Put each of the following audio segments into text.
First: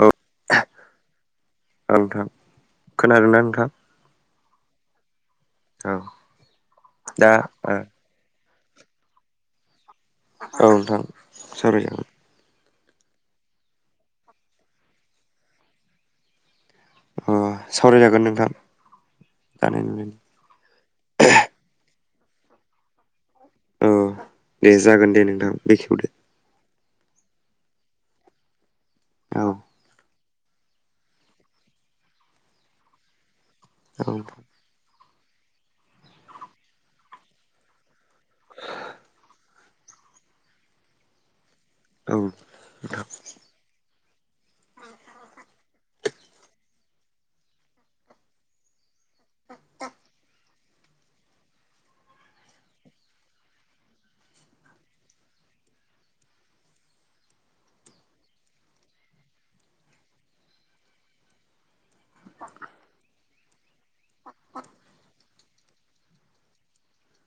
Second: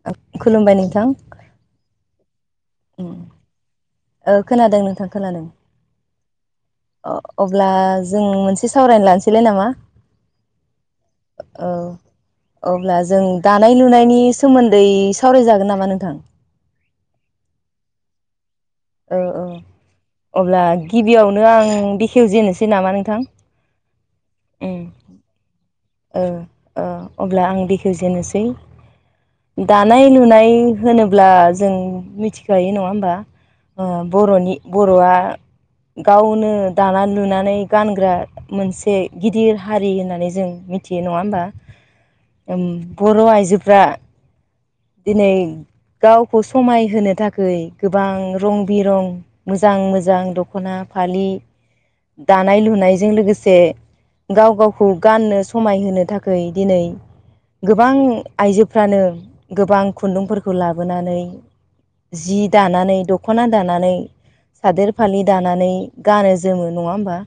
औ खुलुमबाय नोंथां। औ नोंथां उम खोनादोंना नोंथां? खोनादों नोंथां औ खोनादों दा अब्ला औ जों मोनसे सावरायना लानोसैलाय नामा? औ नोंथां औ सावराय जागोन। अब्ला जों दानाय लुनायनि सोमोन्दै सावरायजागोन नामा नोंथां? ओम सावरायजागोन नोंथां औ औ दानाय लुनायनि अब्ला गिबियावनो आं बेखेवजेनोसै नामा नोंथां औ दे उम जागोन दे नोंथां बेखेवदो अब्ला आं दखेवजेनोसै औ दानाय लुनाय होनोब्ला जों मिथिखायो नङा होमबा औ बर'नि बर'आ गावनो दानानै लुनानै गानग्रा मोनसे गिदिर हारि होननानै जों मि मिथियो नङा होमबा औ बर' आइजोफ्रा दिनै गावखौ समायहोनो थाखै गोबां रं बिरं मोजां मोजां दख'ना फालि दानाय लुनायजों लोगोसे गाव गावखौ गाननो समायहोनो थाखाय दिनै गोबां आइजोफ्रानो गोबां खुन्दुंफोरखौ लाबोनानै जि दानानै दख'ना दानानै सादोर फालि दानानै गानो जोमो नङा होमबा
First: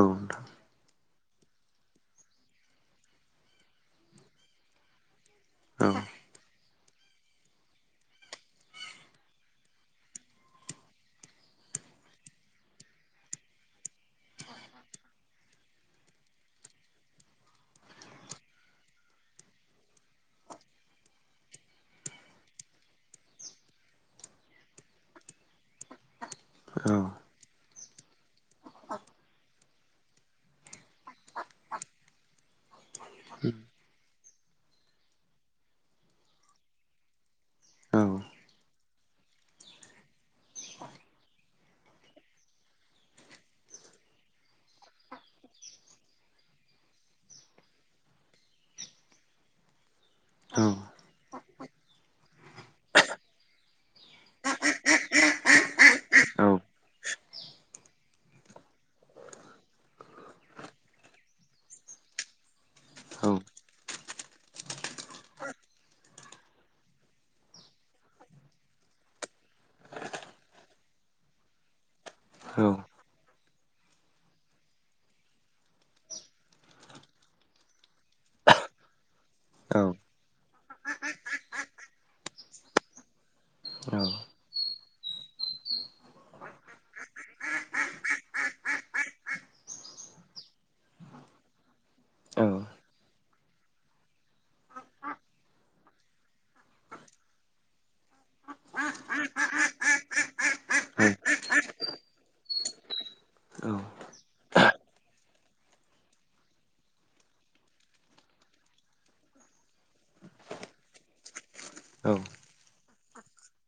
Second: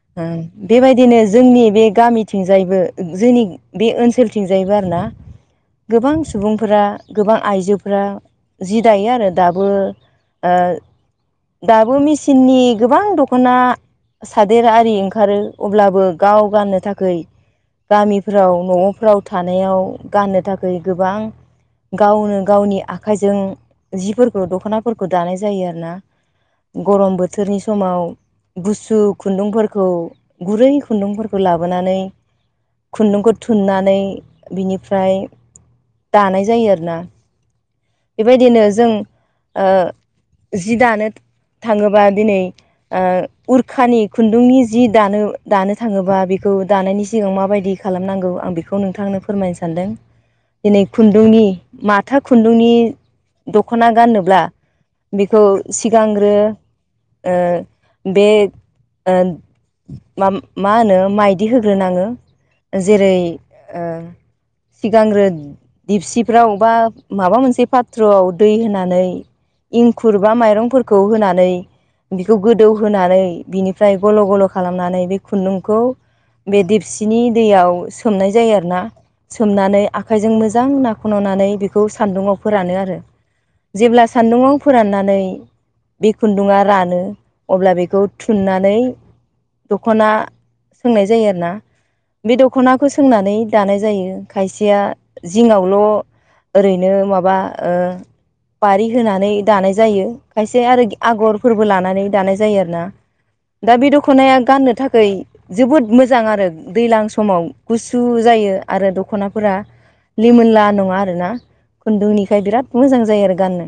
नोंथां बेबायदिनो जोंनि बे गामिथिंजायबो जोंनि बे ओनसोलथिंजायबो आरो ना औ गोबां फोर गोबां आइजोफोरा जि दायो आरो दाबो ओ दाबो मेसिननि गोबां दख'ना सादेर आरि ओंखारो अब्लाबो गाव गाननो थाखै गामिफ्राव न'फ्राव थानायाव गाननो थाखै गोबां गावनो गावनि आखाइजों जिफोरखौ दख'नाफोरखौ दानाय जायो आरो ना। औ गरम बोथोरनि समाव गुसु खुन्दुंफोरखौ गुरै खुन्दुंफोरखौ लाबोनानै खुन्दुंखौ थुननानै बिनिफ्राय दानाय जायो आरोना। औ बेबायदिनो जों जि दानो थाङोबा दिनै उरखानि खुन्दुंनि जि दानो दानो थाङोबा बेखौ दानायनि सिगां माबायदि खालामनांगौ आं बेखौ नोंथांनो फोरमायनो सानदों औ दिनै खुन्दुंनि माथा खुन्दुंनि दख'ना गानोब्ला बेखौ सिगांग्रो ओ बे ओ मा होनो माइदि होग्रोनाङो जेरै ओ सिगांग्रो दिपसिफ्राव बा माबा मोनसे पाथ्रआव दै होनानै इंखुर बा माइरंफोरखौ होनानै बेखौ गोदौहोनानै बिनिफ्राय गल' गल' खालामनानै बे खुन्दुंखौ बे देपसिनि दैयाव सोमनाय जायो आरोना सोमनानै आखाइजों मोजां नाखौ ननानै बेखौ सान्दुंवाव फोरानो आरो जेब्ला सान्दुङाव फोराननानै बे खुन्दुङा रानो अब्ला बेखौ थुननानै दख'ना सोंनाय जायो आरो ना बे दख'नाखौ सोंनानै दानाय जायो खायसेया जिङावल' ओरैनो माबा बारि होनानै दानाय जायो खायसे आरो आगरफोरबो लानानै दानाय जायो आरो ना दा बे दख'नाया गाननो थाखाय जोबोद मोजां आरो दैज्लां समाव गुसु जायो आरो दख'नाफोरा लिमोनला नङा आरोना खुन्दुंनिखाय बिराद मोजां जायो आरो गाननो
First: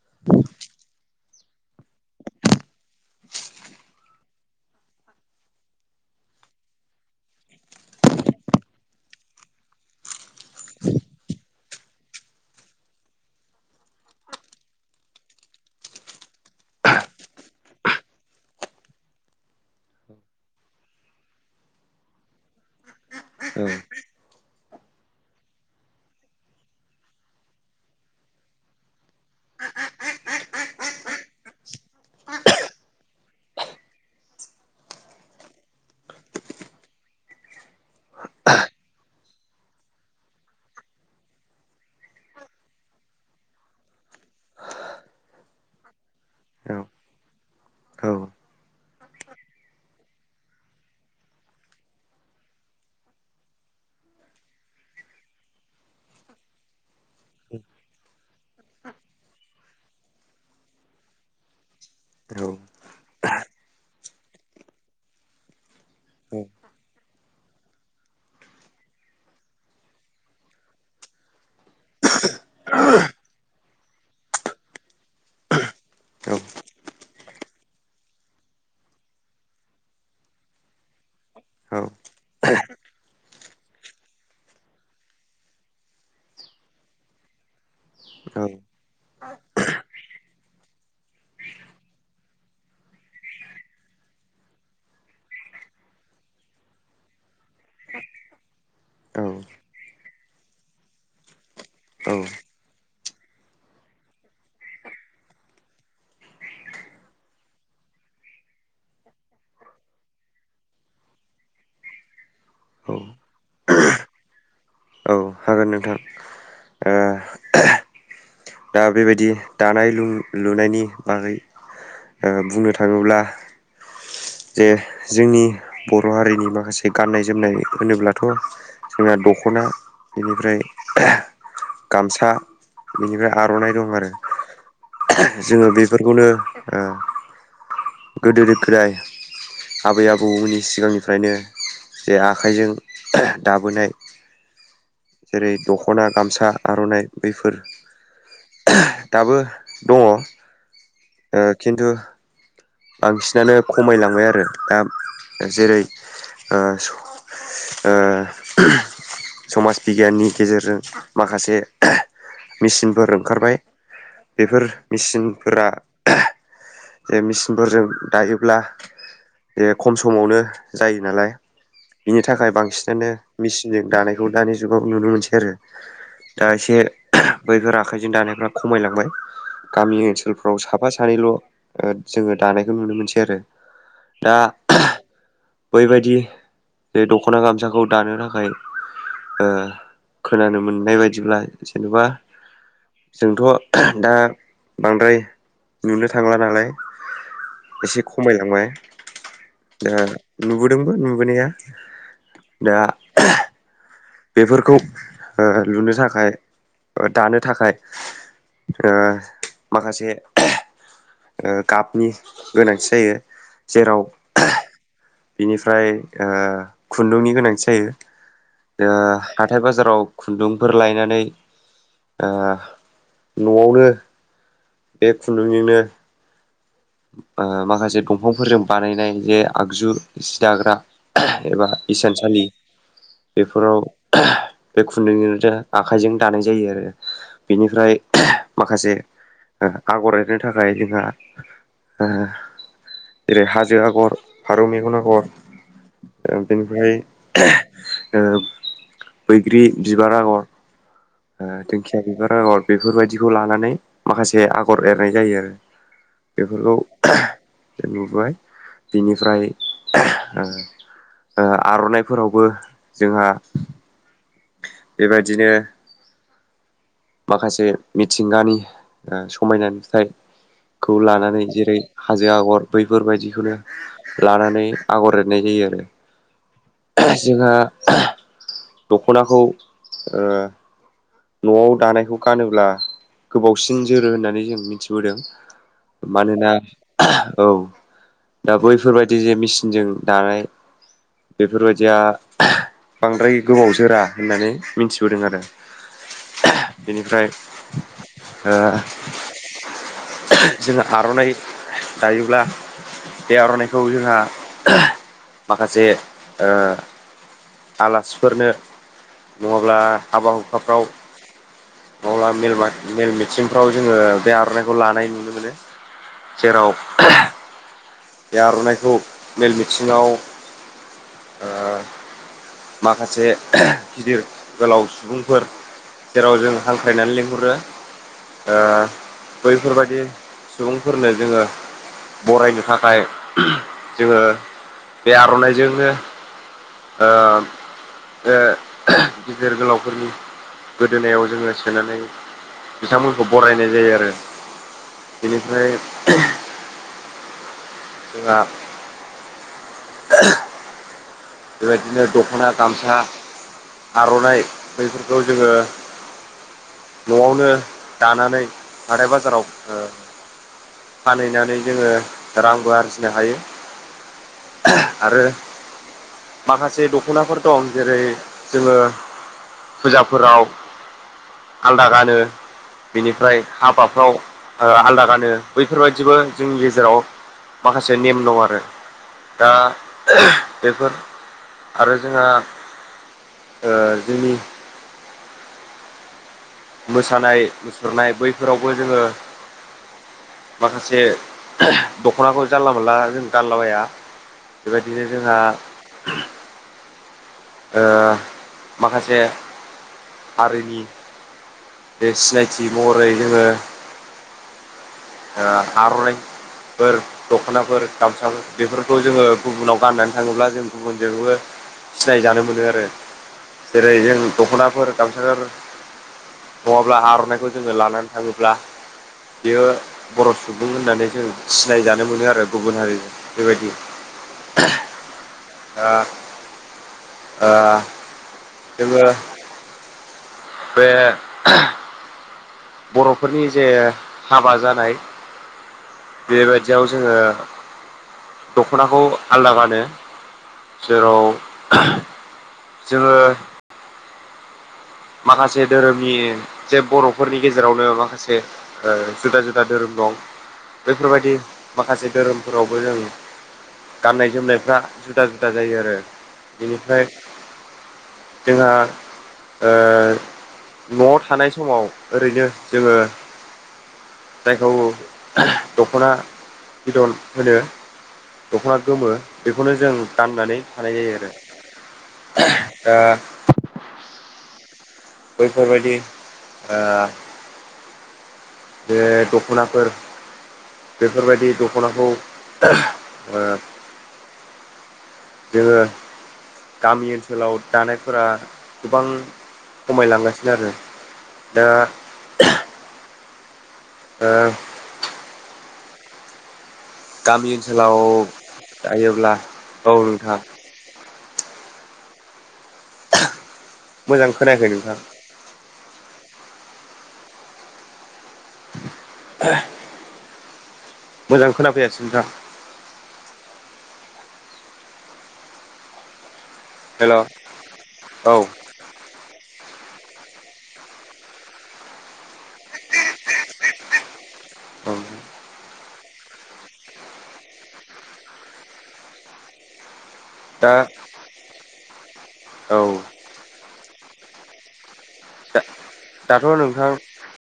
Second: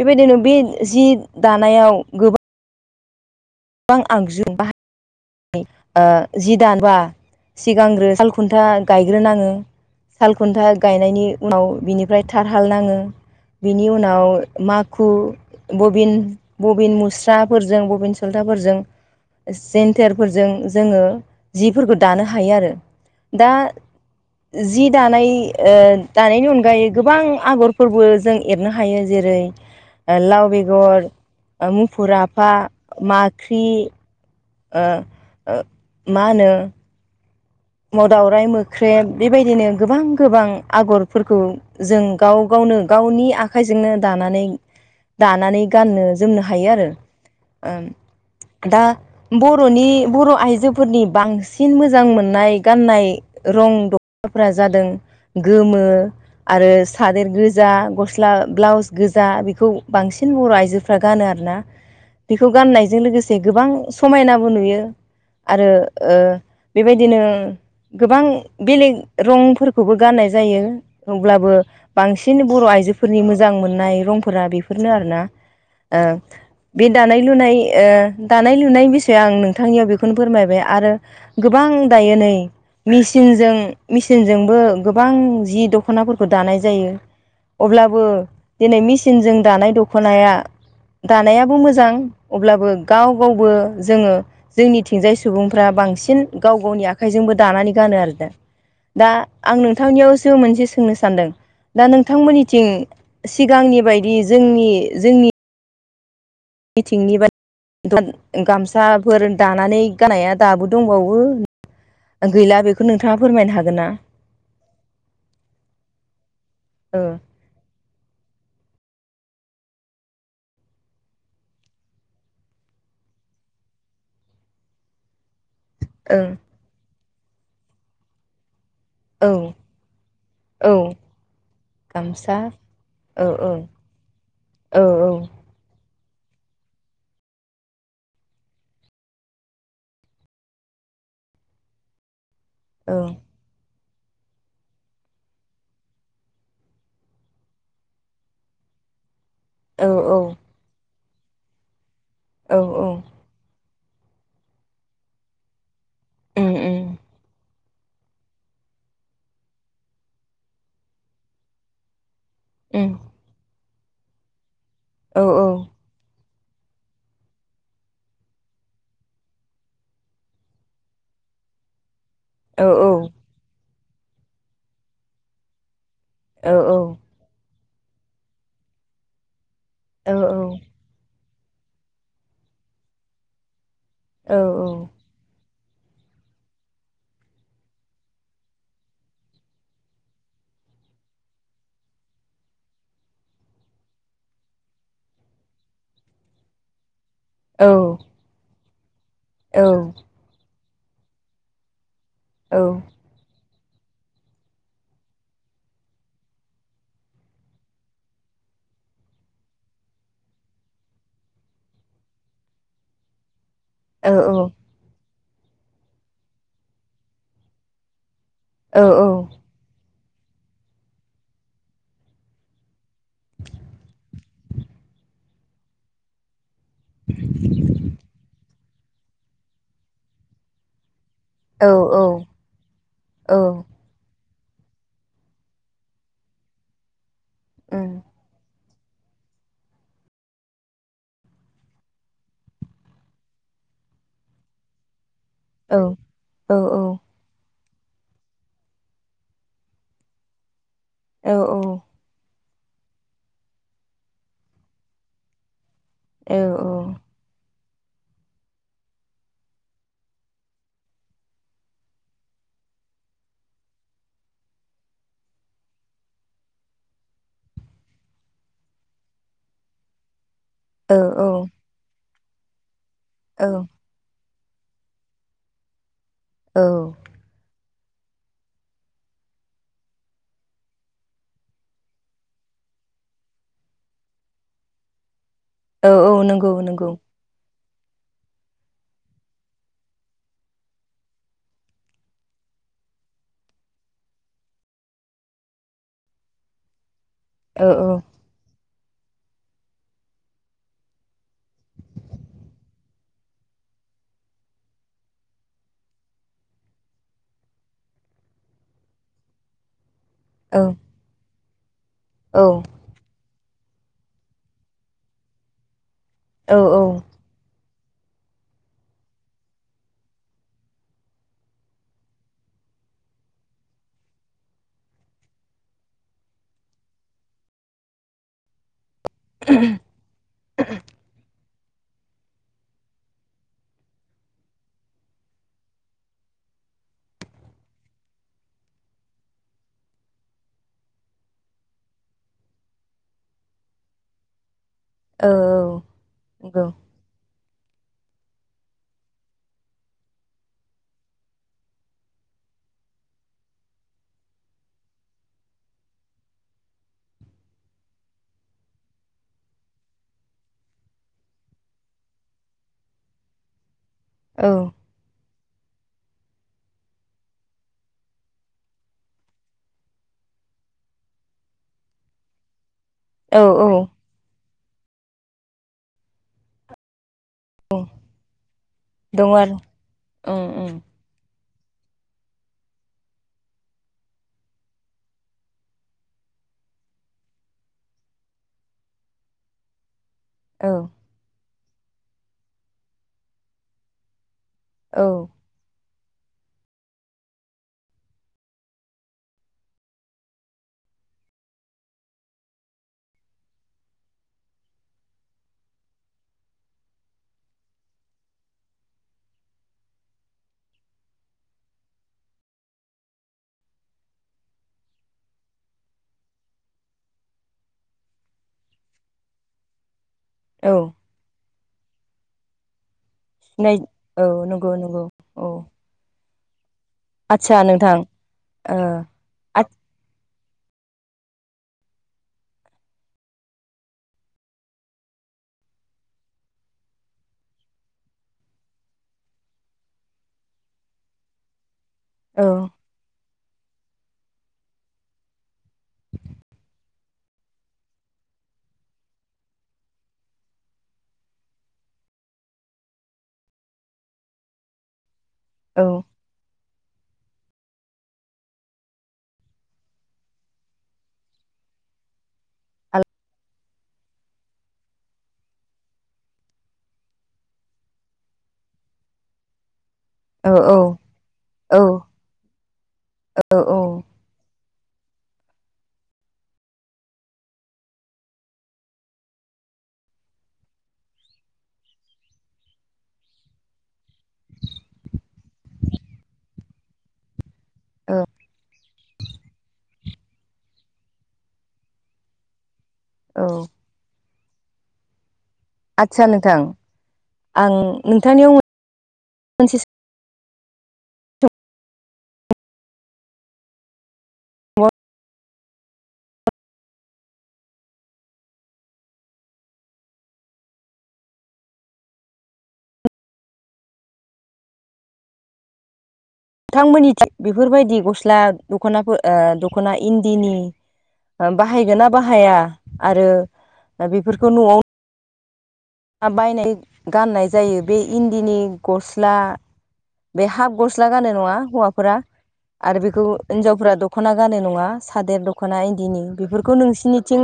बेबायदिनो बे जि दानायाव गोबां गोबां आगजु बा जि दान बा सिगांग्रो सालखुन्था गायग्रोनाङो सालखुन्था गायनायनि उनाव बिनिफ्राय थाथ हाल नाङो बिनि उनाव माखु बबिन बबिन मुस्राफोरजों बबिन सलथाफोरजों जेन जेनथेटेरफोरजों जोङो जिफोरखौ दानो हायो आरो दा जि दानाय दानायनि अनगायै गोबां आगरफोरबो जों एरनो हायो जेरै ओ लाव बेगर मुफुर आफा माख्रि मा होनो दाउराइ मोख्रेब बेबायदिनो गोबां गोबां आगरफोरखौ जों गाव गावनो गावनि आखाइजोंनो दानानै दानानै गाननो जोमनो हायो आरो दा बर'नि बर' आइजोफोरनि बांसिन मोजां मोननाय गाननाय रं दख'नाफ्रा जादों गोमो आरो सादेर गोजा गस्ला ब्लाउस गोजा बेखौ बांसिन बर' आइजो फ्रा गानो आरोना बेखौ गाननायजों लोगोसे गोबां समायनाबो नुयो आरो ओ बेबायदिनो गोबां बेलेग रंफोरखौबो गाननाय जायो अब्लाबो बांसिन बर' आइजोफोरनि मोजां मोननाय रंफोरा बेफोरनो आरोना ओ बे दानाय लुनाय दानाय लुनाय बिसय आं नोंथांनियाव बेखौनो फोरमायबाय आरो गोबां दायो नै मिसिनजों मिसिनजोंबो गोबां जि दख'नाफोरखौ दानाय जायो अब्लाबो दिनै मेसिनजों दानाय दख'नाया दानायाबो मोजां अब्लाबो गाव गावबो जोङो जोंनिथिंजाय सुबुंफ्रा बांसिन गाव गावनि आखाइजोंबो दानानै गानो आरो दा दा आं नोंथांनियावसो मोनसे सोंनो सानदों दा नोंथांमोननिथिं सिगांनि बायदि जोंनि जोंनि मिथिंनि बा गामसाफोर दानानै गाननाया दाबो दंबावो गैला बेखौ नोंथाङा फोरमायनो हागोन ना औ हागोन नोंथां ओ दा बेबायदि दानाय लु लुनायनि बागै बुंनो थाङोब्ला जे जोंनि बर' ओं हारिनि माखासे गाननाय जोमनाय होनोब्लाथ' जोंना औ दख'ना बेनिफ्राय औ गामसा औ बेनिफ्राय औ आर'नाइ दं आरो औ जोङो बेफोरखौनो गोदोनिफ्राय आबै आबौमोननि सिगांनिफ्रायनो जे आखाइजों औ दाबोनाय जेरै दख'ना गामसा आर'नाइ बैफोर दाबो औ दङ ओ खिन्थु औ औ बांसिनानो खमायलांबाय आरो दा जेरै उम ओ उम ओ समाज बिगियाननि गेजेरजों माखासे उम मेचिनफोर ओंखारबाय बेफोर औ औ मेसिनफोरा से मे सिनफोरजों दायोब्ला बे खम समावनो जायो नालाय बिनि थाखाय औ उम औ बांसिनानो मेसिनजों दानायखौ दानि जुगाव नुनो मोनसै आरो दा एसे बैफोर आखाइजों दानायफ्रा खमायलांबाय गामि ओनसोलफ्राव साफा सानैल' जोङो दानायखौ नुनो मोनसै आरो दा बैबायदि जे दख'ना गामसाखौ दानो थाखाय खोनानो मोननाय बायदिब्ला जेनेबा जोंथ' दा बांद्राय नुनो थांला नालाय एसे खमायलांबाय जोंहा नुबोदोंबो नुबोनाया औ दा बेफोरखौ लुनो थाखाय दानो थाखाय ओ माखासे गाबनि गोनांथि जायो जेराव औ बिनिफ्राय आ खुन्दुंनि गोनांथि जायो ओ हाथाइ बाजाराव खुन्दुंफोर लायनानै आ न'आवनो बे खुन्दुंजोंनो माखासे दंफांफोरजों बानायनाय जे आगजु सि दाग्रा एबा हिसानसालि बेफोराव बे खुन्दुंजों आखाइजों दानाय जायो आरो बेनिफ्राय माखासे आगर एरनो थाखाय जोंहा जेरै हाजो आगर फारौ मेगन आगर बेनिफ्राय बैग्रि बिबार आगर दिंखिया बिबार आगर बेफोरबायदिखौ लानानै माखासे आगर एरनाय जायो आरो बेफोरखौ जों नुबाय बिनिफ्राय आ आर'नाइफोरावबो जोंहा बेबायदिनो माखासे मिथिंगानि समायना नुथायखौ लानानै जेरै हाजो आगर औ बैफोरबायदिखौनो लानानै आगर एरनाय जायो आरो औ जोंहा दख'नाखौ ओ न'आव दानायखौ गानोब्ला गोबावसिन जोरो होननानै जों मिथिबोदों औ नंगौ मानोना नंगौ औ दा बैफोरबायदि जे मेसिनजों दानाय बेफोरबायदिया बांद्राय गोबाव जोरा होननानै मिथिबोदों आरो बेनिफ्राय ओ-औ ओ जों आर'नाइ दायोब्ला बे आर'नाइखौ जोंहा माखासे ओ आलासिफोरनो नङाब्ला हाबा हु औ खाफ्राव मावला औ [unintelligible] मेल मिथिंफ्राव जोङो बे आर'नाइखौ लानाय नुनो मोनो औ जेराव नंगौ बे आर'नाइखौ मेल मिथिङाव आ माखासे गिदिर गोलाव सुबुंफोर जेराव जों हांख्रायनानै लिंहरो आ बैफोरबायदि सुबुंफोरनो जोङो बरायनो थाखाय ओमफ्राय जोङो बे आर'नाइजोंनो ओ गिदिर गोलावफोरनि गोदोनायाव जोङो सोनानै बिथांमोनखौ बरायनाय जायो आरो बेनिफ्राय दा बेबायदिनो दख'ना गामसा आर'नाइ बैफोरखौ जोङो न'आवनो दानानै हाराय बाजाराव फानहैनानै जोङो रांबो आरजिनो हायो औ आरो माखासे दख'नाफोर दं जेरै जोङो फुजाफोराव आलदा गानो बेनिफ्राय औ औ हाबाफ्राव आलादा गानो बैफोरबायदिबो जोंनि गेजेराव माखासे नेम दं आरो दङ दा आरो ओं बेफोर आरो जोंहा ओ जोंनि मोसानाय मुसुरनाय बैफोरावबो जोङो माखासे दख'नाखौ जानला मानला जों गानला बाया ओं औ बेबायदिनो जोंहा [inaudible] ओ माखासे हारिनि बे सिनायथि महरै जोङो आर'नाइ [unintelligible] दख'नाफोर गामसाफोर बेफोरखौ जोङो गुबुनाव गाननानै थाङोब्ला जों गुबुनजोंबो सिनाय जानो मोनो आरो जेरै जों दख'नाफोर गामसाफोर नङाब्ला आर'नाइखौ जोङो लानानै थाङोब्ला बियो बर' सुबुं औ होननानै जों सिनायजानो मोनो आरो गुबुन हारिजों बेबायदि नाय औ नंगौ नंगौ औ आदसा नोंथां ओ जेबो आथ बे बर'फोरनि जे हाबा जानाय बेबायदियाव जोङो दख'नाखौ आलदा गानो जेराव औ जोङो माखासे धोरोमनि जे बर'फोरनि गेजेरावनो माखासे ओ जुदा जुदा धोरोम दं बेफोरबायदि माखासे धोरोमफोरावबो जों गाननाय जोमनायफ्रा जुदि जुदा जुदा जायो औ आरो बेनिफ्राय जोंहा ओ न'आव थानाय समाव ओरैनो जोङो औ जायखौ दख'ना बिदन होनो दख'ना गोमो बेखौनो जों औ गाननानै थानाय जायो आरो दा औ औ बैफोरबायदि बे दख'नाफोर बेफोरबायदि दख'नाखौ जोङो गामि ओनसोलाव दानायफोरा औ गोबां खमायलांगासिनो आरो दा औ ओ आदसा नोंथां गामि आं ओनसोलाव नोंथांनियाव थायोब्ला मोनसे औ नोंथां मोजां खोनायाखै नोंथां नोंथांमोननिथिं मोजां खोनाफैयासै नोंथां हेल' औ नोंथांमोननि बेफोरबायदि औ गस्ला दख'नाफोर दख'ना इन्दिनि बाहायगोन ना बाहाया आरो बेफोरखौ न'आव बायनाय गाननाय जायो बे इन्दिनि गस्ला बे दा हाब गस्ला गानो नङा हौवाफोरा औ आरो बेखौ हिन्जावफोरा दख'ना गानो नङा सादोर दख'ना इन्दिनि दाथ' बेफोरखौ नोंथां नोंसिनिथिं